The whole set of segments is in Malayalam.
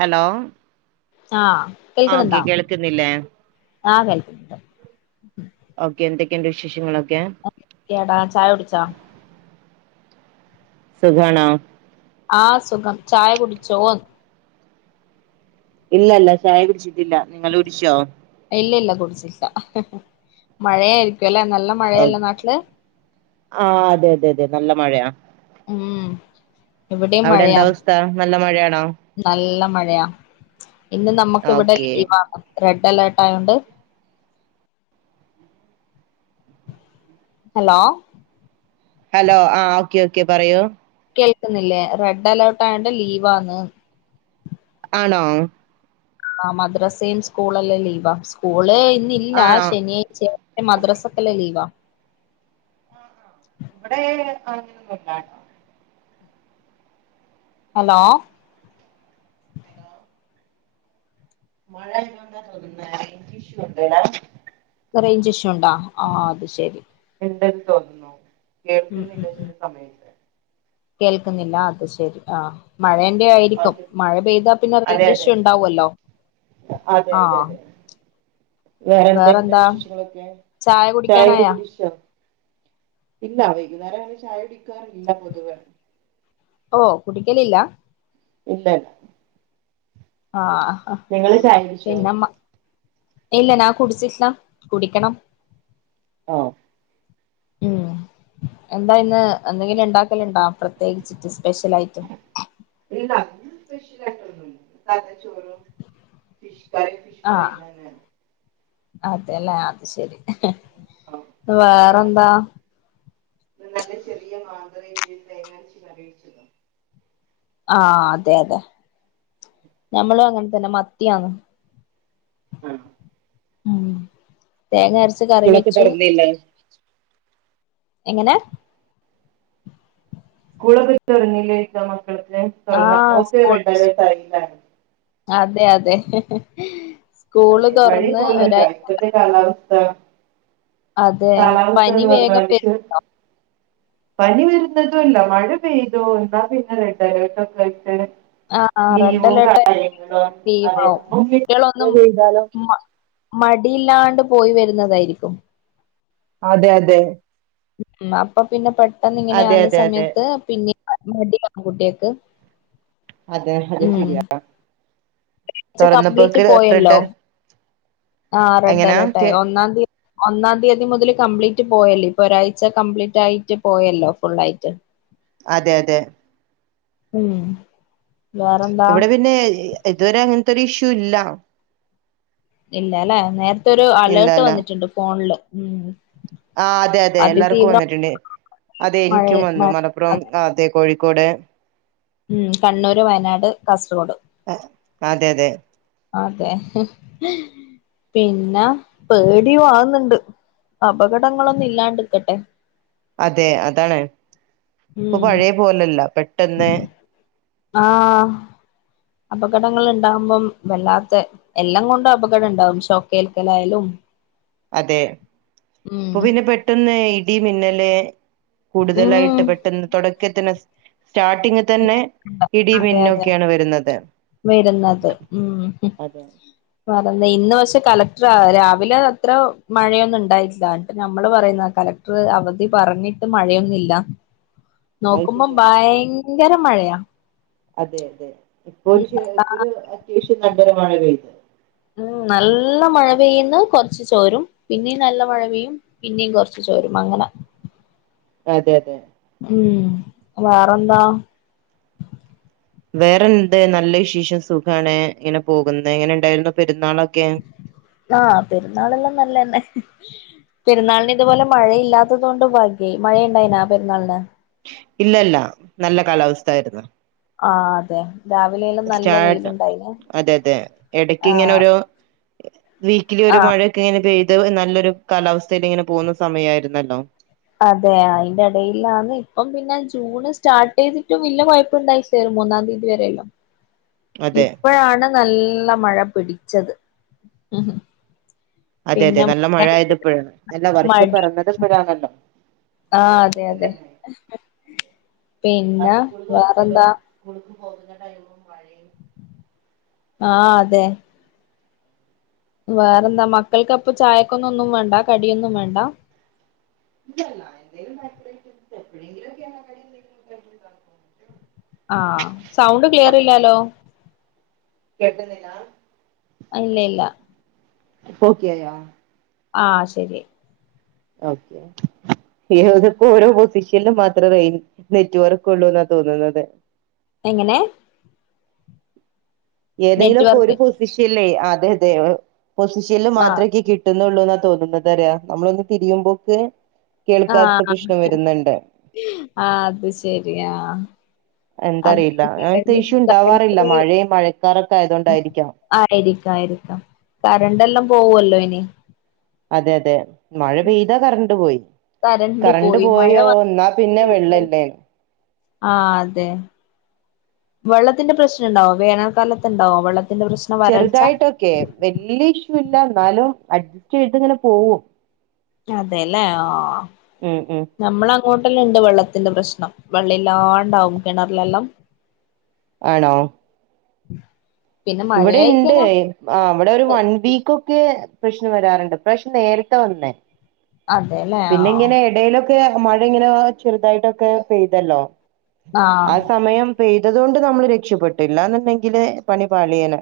ഹലോ ആഹ് ആ ഓക്കെ കേൾക്കുന്നുണ്ടോ? കേൾക്കുന്നില്ലേ ക്കെണ്ട് വിശേഷങ്ങള് കേടാ ചായ കുടിച്ചോ സുഗാണോ ആ സുഖം ചായ കുടിച്ചോന്ന് ഇല്ലല്ല ചായ കുടിച്ചിട്ടില്ല ങ്ങള് കുടിച്ചോ ല്ലല്ല കുടിച്ചിട്ട്ല്ല മഴയായിരിക്കും ല്ലെ ഓ അതെ അതെ അതെ നല്ല മ മഴയാ ഉം ഇവിടെയും അവിടെ എന്ത മഴയാ അവസ്ഥ നല്ല മഴാണോ നല്ല മഴയാ ഇന്ന് നമ്മക്ക് ഇവിടെ ഓക്കെ ലീവാണ് റെഡ് അലേർട്ട് ആയൊണ്ട് ഹലോ ഹലോ ആ ഓക്കെ ഓക്കെ പറയൂ കേൾക്കുന്നില്ലേ റെഡ് അലേർട്ട് ആയോണ്ട് ലീവാന്ന് ആണോ ആ മദ്രസേം സ്കൂൾ എല്ലാം ലീവാ സ്കൂളെ ഇന്നില്ല ആണോ ശനിയഴ്ച മദ്രസക്കല്ലോ ലീവാ ഇവിടെ അങ്ങനൊന്നുല്ലാട്ടോ ഹലോ [unintelligible] റേഞ്ച്ശു ണ്ടോ ആ അത് ശെരി ഇണ്ടെന്ന് തോന്നുന്നു കേൾക്ക്ന്നില്ല ഉം ചെല സമയത്ത് കേൾക്കുന്നില്ല അത് ശരി ആ മഴ- ആയിരിക്കും ഓക്കെ മഴ പെയ്താ പിന്നെ അതെ റേൻജ് അതെ ഇഷു ഉണ്ടാവല്ലോ അതെ ആ അതെ അതെ വേറെ എന്തുണ്ട് വേറന്താ വിശേഷങ്ങളൊക്കെ ചായ ചായൊക്കെ കുടിക്കാനായോ കുടിച്ചോ ഇല്ല വൈകുന്നേരം ഇനി ചായ കുടിക്കും ഇല്ല പൊതുവെ ഓ കുടിക്കലില്ല ഇല്ല ആഹ് നിങ്ങള് ചായ കുടിച്ചോ പിന്നെമ്മ ഇല്ല നാ കുടിച്ചിട്ടില്ല കുടിക്കണം ആഹ് ഉം എന്താ ഇന്ന് എന്തെങ്കിലും ഇണ്ടാക്കല് ഇണ്ടോ പ്രത്യേകിച്ചിട്ട് സ്പെഷ്യൽ ആയിട്ട് സ്പെഷ്യൽ ആയിട്ടൊന്നും ഇല്ല സാതാ ചോറും ഫിഷ് കറിയും ഫിഷ് ആ ഫ്രൈയും തന്നെയാണ് അതെല്ലേ അത് ശെരി [unintelligible] ഇത്രേം ചെയ്ത് തേങ്ങരച്ച് കറി വെച്ച് ആ അതെ അതെ ഞമ്മളും അങ്ങന പിന്നെ മത്യാന്ന് ആ ഉം തേങ്ങരച്ച് കറി സ്കൂളൊക്കെ വെച്ചു തുറന്നില്ലേ എങ്ങനെ സ്കൂളൊക്കെ തൊറന്നില്ലെക്യ മ തൊർന്ന് ആഹ് തൊർന്നപ്പോക്ക് സ്കൂൾ റെഡ് അലേർട്ട് ആയില്ല [unintelligible] അതെ അതെ സ്കൂള് അതെ പഴേ തുറന്ന് പോലല്ല ഒരാഴ് ഇപ്പത്തെ കാലാവ സ്ഥ [unintelligible] അതെ പനി വേഗം ചെ- പെരുക്കുന്നോ പനി വരുന്നതു അല്ല മഴ പെയ്തോ എന്നാ പിന്നെ റെഡ് അലേർട്ട് ഒക്കെ ആയിട്ട്- ആഹ് റെഡ് ലീവോ അലേർട്ട് കാര്യങ്ങളോ ആണേൽ ടീമാവും [unintelligible] മഴ കുട്ടികളൊന്നും പെയ്താലോ മ മടിയില്ലാണ്ട് പോയി വരുന്നതായിരിക്കും അതെ അതെ മ് അപ്പൊ പിന്നെ പെ പെട്ടെന്ന് അതെ ഇങ്ങനെയാവുന്ന അതെ അതെ സമയത്ത് പിന്നെ മടിയാവും കുട്ടിയക്ക് അതെ അത് ശരിയാ കംപ്ലീറ്റ് തുറന്നപ്പോക്ക് പോയല്ലോ റെഡ് ആഹ് റെഡ് എങ്ങനാ അലേർട്ട ആയി കേ ഒന്നാം തീയ ഒന്നാം തീയതി മുതൽ കംപ്ലീ പോയല്ലേ ഇപ്പൊ ഒരാഴ്ച കംപ്ലീറ്റ് ആയിട്ട് പോയല്ലോ ഫുൾ ആയിട്ട് അതെ അതെ ഉം വേറെന്താ ഇവിടെ പിന്നെ ഇതുവരെ അങ്ങനെ ഒരിഷ്യൂ ഇല്ലാ ഇല്ല ല്ലെ നേരത്തെ ഒരു അലേർട്ട് ഇല്ലല്ല വന്നിട്ടുണ്ട് ഫോൺല് ഉം ആ അതെ അതെ എല്ലാർക്കും അതിതീവ്ര വന്നിട്ടുണ്ട്. അതെ മഴ ഇൻക്കും വന്നു മഴ മലപ്പുറം അതെ കോഴിക്കോട് മ് കണ്ണൂർ, വയനാട്, കാസർഗോഡ്. ഹ അതെ അതെ അതെ ഹ് പിന്നെ പേടിയു ആവ്ന്ന്ണ്ട് അപകടങ്ങളൊന്നു ഇല്ലാണ്ട്ക്കട്ടെ. അതെ അതാണ് പ്പൊ ഉം പഴയ പോലെല്ല പെട്ടെന്ന് ആഹ് അപകടങ്ങൾ ഉണ്ടാവുമ്പം വല്ലാത്ത എല്ലാം കൊണ്ടും അപകടം ഉണ്ടാവും ഷോക്കേൽക്കലായാലും അതെ ഉം ഇപ്പൊ പിന്നെ പെട്ടന്ന് ഇഡി മിന്നല് ഉം കൂടുതലായിട്ട് പെട്ടെന്ന് തുടക്കത്തിന് സ്റ്റാർട്ടിങ് തന്നെ ഇടി അതെ അതെ മിന്നൊക്കെയാണ് വരുന്നത് അതെ പറഞ്ഞു ഇന്ന് പക്ഷെ കലക്ടർ രാവിലെ അത്ര മഴയൊന്നും ഉണ്ടായില്ല എന്നിട്ട് നമ്മള് പറയുന്ന കലക്ടർ അവധി പറഞ്ഞിട്ടും മഴയൊന്നുമില്ല അത് നോക്കുമ്പോം ശരിയാണ് ഭയ ങ്കര മഴയാ അതെ അതെ ഇപ്പൊ ഒരു ഇപ്പ ഒരു അത്യാവശ്യ നല്ലൊര് മഴ പെയ്ത് ഉം നല്ല മഴ പെയ്യുന്ന കൊ റച്ച് ചോരും പിന്നെയും നല്ല മഴ പെയ്യും പിന്നെയും കൊറച്ച് ചോരും അങ്ങനെ അതെ അതെ ഉം വേറെന്താ വേറെന്ത് നല്ല വിശേഷം സുഖാണ് ഇങ്ങനെ പോകുന്നത് ങ്ങനെ ഉണ്ടായിരുന്നു പെരുന്നാളൊ ആ പെരുന്നാളെല്ലാം നല്ലന്നെ. പെരുന്നാളിന് ഇതുപോലെ മഴയില്ലാത്തത് കൊണ്ട് ഭാഗ്യായി. മഴയുണ്ടായിനാ പെരുന്നാളിന്? ഇല്ലല്ല നല്ല കാലാവസ്ഥായിരുന്നു ആഹ് അതെ രാവിലെയെല്ലാം നല്ല ചായ ഇടാം വെയിലുണ്ടായിന് അതെ അതെ ഇടക്ക് ആഹ് ഇങ്ങനെരു വീക്കിലി ഒരു മഴക്കെ ഇങ്ങനെ പെയ ഇത് നല്ലൊരു കാലാവസ്ഥയേൽ ഇങ്ങനെ പോകുന്ന സമയ ആരുന്നല്ലോ അതെ അതിന്റെ എടയിലാന്ന് ഇപ്പം പിന്നെ ജൂണ് സ്റ്റാർട്ട് ചെയ്തിട്ടും വെല്ല കുഴപ്പ ഇണ്ടായിട്ടില്ല ഒരു മൂന്നാം തീയതി വരെെയല്ലാം അതെ ഇപ്പോഴാണ് നല്ല മഴ പിടിക്കും ച്ചത് അതെ അതെ നല്ല മഴ ആയത് ഇപ്പഴാ അല്ല വർഷം പിറന്നത് ഇപ്പഴാണല്ലോ ആഹ് അതെ അതെ ആ പിന്നെ സ്കൂൾ തുറക്കലും വേറെന്താ സ്കൂൾക്ക് പോകുന്ന ടൈമും മഴയും ആഹ് അതെ വേറെന്താ മക്കൾക്ക് ചായക്കൊന്നും വേണ്ട കടിയൊന്നും വേണ്ട [unintelligible] ആഹ് സൗണ്ട് ക്ലിയർ ഇല്ലാലോ കേൾക്കുന്നില്ല ഇല്ല ഇല്ല ഇപ്പോക്കിയായാ? ആഹ് ശരി ഒക്കെ ഓരോ പൊസിഷനും മാത്രേ റെയിജ് നെറ്റ്വർക്ക് ഉള്ളൂ എന്നാ തോന്നുന്നത് എങ്ങനെ? ഏതെങ്കിലും ഒക്കെ ഒരു നെറ്റ്വർക്ക് പൊസിഷ ല്ലേ അതെ അതെ പൊസിഷനൽ ആ മാത്രമേക്ക് കിട്ടും ള്ളൂ എന്നാ തോന്നുന്നുന്നത് ന്താറിയോ നമ്മളൊന്ന് തിരിയുമ്പോക്ക് ആ കേൾക്കാത്ത പ്രശ്നം വരുന്നുണ്ട് ആ അത് ശെരിയാ അ എന്താ ക അറിയില്ല അങ്ങനത്തെ ഇഷ്യൂ ഉണ്ടാവാറില്ല മഴയും മഴക്കാറൊക്കെ [unintelligible] ആയതുകൊണ്ടായിരിക്കാം ആയിരിക്ക ആയിരിക്കാം കറണ്ട് എല്ലാം പോവല്ലോ ഇനി അതെ അതെ മഴ പെയ്താ കറണ്ട് പോയി കരണ്ട് കറണ്ട് പോയി മഴ പോയോ എന്നാ പിന്നെ വന്ന വെള്ളല്ലേനു ആ അതെ വെള്ളത്തിന്റെ പ്രശ്നം ഉണ്ടാവോ വേനൽക്കാലത്ത്ണ്ടാവോ വെള്ളത്തി ചെറുതായിട്ടൊക്കെ വല്ല്യ ഇഷ് ഇല്ല എന്നാലും അഡ്ജസ്റ്റ് ചെയ്തിങ്ങനെ പോകും അതെല്ലേ ആ ഉം നമ്മള ഇങ്ങോട്ടലുണ്ട് വെള്ളത്തിന്റെ പ്രശ്നം വെള്ളം ഇല്ലാണ്ടാവും കിണറിലെല്ലാം ആണോ ഉ ഇവിടെ ഉണ്ട് ആ അവിടെ ഒരു വൺ വീക്ക് ഒക്കെ പ്രശ്നം വരാറുണ്ട് ഇപ്രാശം നേരിത്തെ വന്ന് അതെല്ലേ ആ മഴ ഇങ്ങനെ ചെറുതായിട്ടൊക്കെ പെയ്തല്ലോ ആ സമയം പെയ്തതുകൊണ്ട് നമ്മള് രക്ഷപ്പെട്ട് ഇല്ലാന്നുണ്ടെങ്കില് പണി പാളിയനെ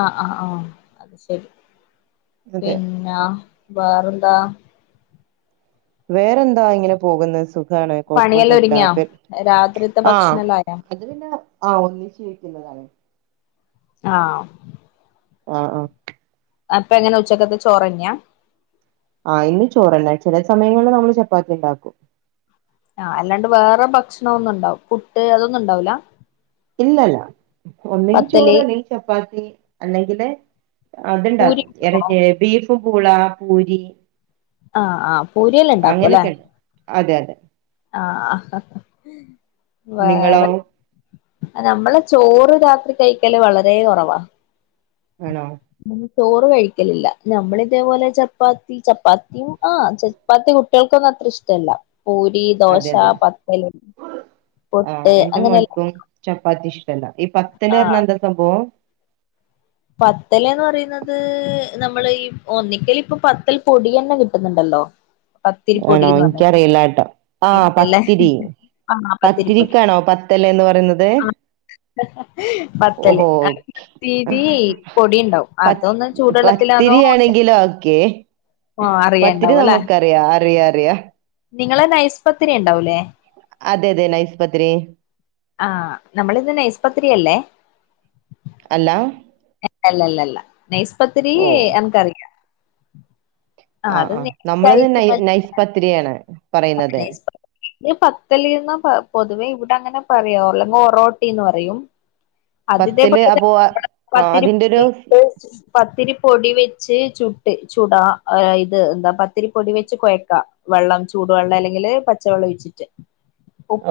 ആ ആ ആ അത് ശെരി അതെ പിന്നാ വേറെന്താ? വേറെന്താ ഇങ്ങനെ പോകുന്നത് സു പണിയെല്ലാം ഒതുങ്ങിയാ രാത്രിത്തെ ആഹ് ഭക്ഷണ എല്ലാം ആയാ? അത് പിന്നെ ആ ഒന്നിച്ച് വെക്കുന്നതാണ് ആ ആ ആ അപ്പൊ എങ്ങനെ ഉച്ചക്കത്തെ ചോറന്ന്യാ? ആഹ് ഇന്ന് ചോറല്ല ചില സമയങ്ങളിൽ നമ്മള് ചപ്പാത്തി ഉണ്ടാക്കും ആഅല്ലാണ്ട് വേറെ ഭക്ഷണ ഒന്നും ഇണ്ടാവും പുട്ട് അതൊന്നും ഉണ്ടാവൂല ഇല്ലല്ല ഒന്നിൽ പത്തല് ചോറ് അല്ലെങ്കി ചപ്പാത്തി അല്ലെങ്കിലെ പൂരി അതുണ്ടാക്കും ബീഫും പൂള പൂരി ആഹ് ആഹ് പൂരിയല്ല ഇണ്ടാക്കും അല്ലേ അത അതെ ആഹ്ആഹ്ഹ് ഹ് ഹ് നിങ്ങളോ വേറെ നമ്മളെ ചോറ് രാത്രി കഴിക്കല് വളരെ കുറവാ ആണോ ചോറ് കഴിക്കലില്ല നമ്മള ഇതേപോലെ ചപ്പാത്തി ചപ്പാത്തിയും ആ ചപ്പാത്തി കുട്ടികൾക്കൊന്നും അത്ര ഇഷ്ടല്ല പൂരി ദോശ അതെ അതെ പത്തല ആഹ് പൊട്ട് എന്റെ അങ്ങനെല്ലാം മോൻക്കും ചപ്പാത്തി ഈ പത്തല് പറഞ്ഞാൽ എന്താ സംഭവം പത്തലന്ന് പറയുന്നത് നമ്മള് ഒന്നിക്കൽ ഇപ്പൊ പത്തൽ പൊടി തന്നെ കിട്ടുന്നുണ്ടല്ലോ ആണോ പത്തിരിപ്പൊടിന്ന് പറഞ്ഞിട്ട് എനിക്കറിയില്ല ട്ടോ ആ അല്ലേ പത്തിരി ആ പത്തിരിപ്പൊടി പത്തിരിക്കാണോ പത്തല എന്ന് പറയുന്നത് ഓഹോ ഓേക്കെ ഈ പൊടി ഉണ്ടാവും അതൊന്നും ചൂടുെള്ളത്തിലാന്നോ പത്തിരിയാണെങ്കിലോ ഓക്കെ ആ അറിയണ്ടാവും അല്ലെ [unintelligible] റിയാ നിങ്ങളെ നൈസ്പത്തിരി ഉണ്ടാവൂലേ അതെ അതെ നൈസ് പത്തിരി ആ നമ്മളിന്നെ നയ്സ് പത്തിരിയല്ലേ അല്ലാ ല്ല ഇല്ലല്ല ല്ലനെയസ്പത്രി ഓ അൻക്കറിയാം ഉം ആഹ് ആഹ് നമ്മളത് നൈ നൈസ്പത്രിയാണ് പത്തല്ന്ന് പത് പൊ വേ ഇവിടൊ അങ്ങനെ പറയോ അല്ലെങ്കിൽ ഒറോട്ടി ന്ന് പറയും പത്തില് അതിതേപോലെത അപ്പൊ ആ [unintelligible] ആ, അതിന്റെ ഒരു പത്തിരിപ്പൊടി പത്തിരിപ്പൊടി വെ ചേചുട്ട് ചൂടാ ഇത് എന്താ പത്തിരിപ്പൊടി വെച്ച് കുഴക്കാം വെള്ളം- ചൂടുവെള്ളം അല്ലെങ്കില് പച്ചവെള്ളം ഒഴിച്ചിട്ട്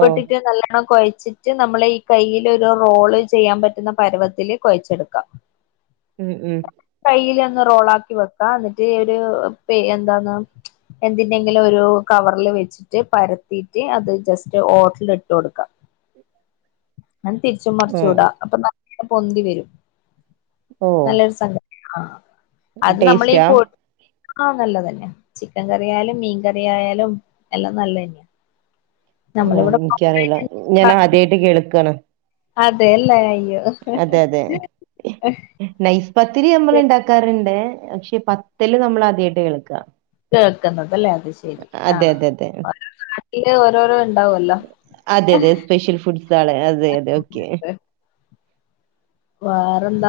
ഓ നല്ലവണ്ണം കൊഴച്ച് ച്ചിട്ട് നമ്മള് ഈ കയ്ൽ ഒരു റോള് ചെയ്യാൻ പറ്റുന്ന പർവത്തില് കൊഴച്ചെടുക്കാം. ഉം ഉം കയിൽ ഒന്ന് റോളാക്കി വെക്ക എന്നിട്ട് ഒരു എന്താന്ന് എന്തിന്റെങ്കിലും ഒരു കവറൽ വെച്ചിട്ട് പരത്തിറ്റ് അത് ജസ്റ്റ് ഓട്ടില ഇട്ട് കൊടുക്കാം. ഞാ തിരിച്ച ഓ മറിച്ചുടാം അപ്പൊ പൊന്തി വരും. ഓ നല്ലരസണ്ട്. ആഹ് ടേസ്റ്റാ ആഹ നല്ലതന്നെയ ചിക്കൻ കറ ആയാലും മീൻ കറി ആയാലും എല്ലാം നല്ലതന്നെയ ഓ എനിക്കറിയില്ല ഞാൻ ആദ്യായിട്ട് കേൾക്കാണ് അതെല്ലേ അയ്യോ അതെ അതെ നൈസ് പത്തിരി നമ്മള ഉണ്ടാക്കാറുണ്ടേ പക്ഷെ പത്തില്ല് നമ്മൾ ആദ്യമായിട്ട് കേൾക്കാ കേൾക്കുന്നതല്ലേ അത് ശരി അതെ ആഹ അതെ അതെ നാട്ടില് ഓരോരോ ഉണ്ടാവല്ലോ? അതെ അതെ സ്പെഷ്യൽ ഫുഡ്സ് ആണ് അതെ അതെ ഓക്കെ വേറെന്താ?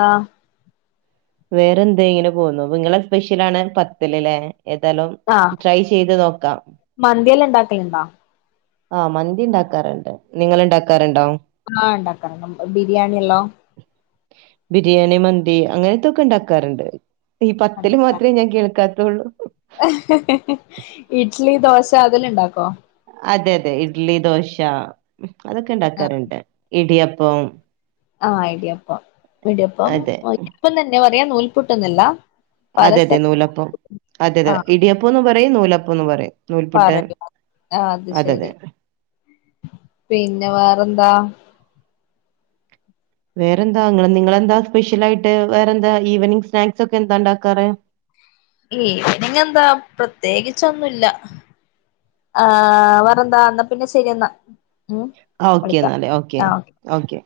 വേറെ എന്താ ഇങ്ങനെ പോന്നോ നിങ്ങളെ സ്പെഷ്യൽ ആണ് പത്തൽല്ലേ. ഏതായാലും ആഹ് ട്രൈ ചെയ്ത് നോക്കാം എന്താ? ആ മന്തി ഉണ്ടാക്കാറുണ്ട് നിങ്ങൾ ഉണ്ടാക്കാറുണ്ടോ? ആഹ് ഉണ്ടാക്കാം ബിരിയാണില്ലോ? ബിരിയാണി മന്തി അങ്ങനത്തൊക്കെ ഉണ്ടാക്കാറുണ്ട്. ഈ പത്തിൽ മാത്രമേ ഞാൻ കേൾക്കാ- ഉള്ളു ഹ് ഹ് ഇഡ്ലി ദോശ അതില ഉണ്ടാക്കോ? അതെ അതെ ഇഡ്ലി ദോശ അതൊക്കെ ഉണ്ടാക്കാറുണ്ട് ഇടിയപ്പം പ്പേം ആഹ ഇടിയപ്പം ഇടിയപ്പം അതെ ഓൽക്കും തന്നെ നൂൽപൊട്ടുന്നൊല്ല അതെ അതെ നൂലപ്പം അതെ അതെ ആഹ് ഇടിയപ്പന്ന് പറയും നൂലപ്പം പറയും നൂൽപുട്ട് പറയാ ആ അത് അതെ ശരി അതെ പിന്നെ വേറെന്താ വേറെന്താ നിങ്ങ നിങ്ങളെന്താ സ്പെഷ്യൽ ആയിട്ട് വേറെന്താ ഈവനിംഗ് സ്നാക്സ് ഒക്കെ എന്താ ഉണ്ടാക്കാറ് ഏ നിങ്ങ എന്താ പ്രത്യേകിച്ചൊന്നുംല്ല ആഹ വേറെന്താ എന്നാ പിന്നെ ശരിയെന്നാ ഓക്കേ എന്നാലേ ഓക്കേ ഓക്കെ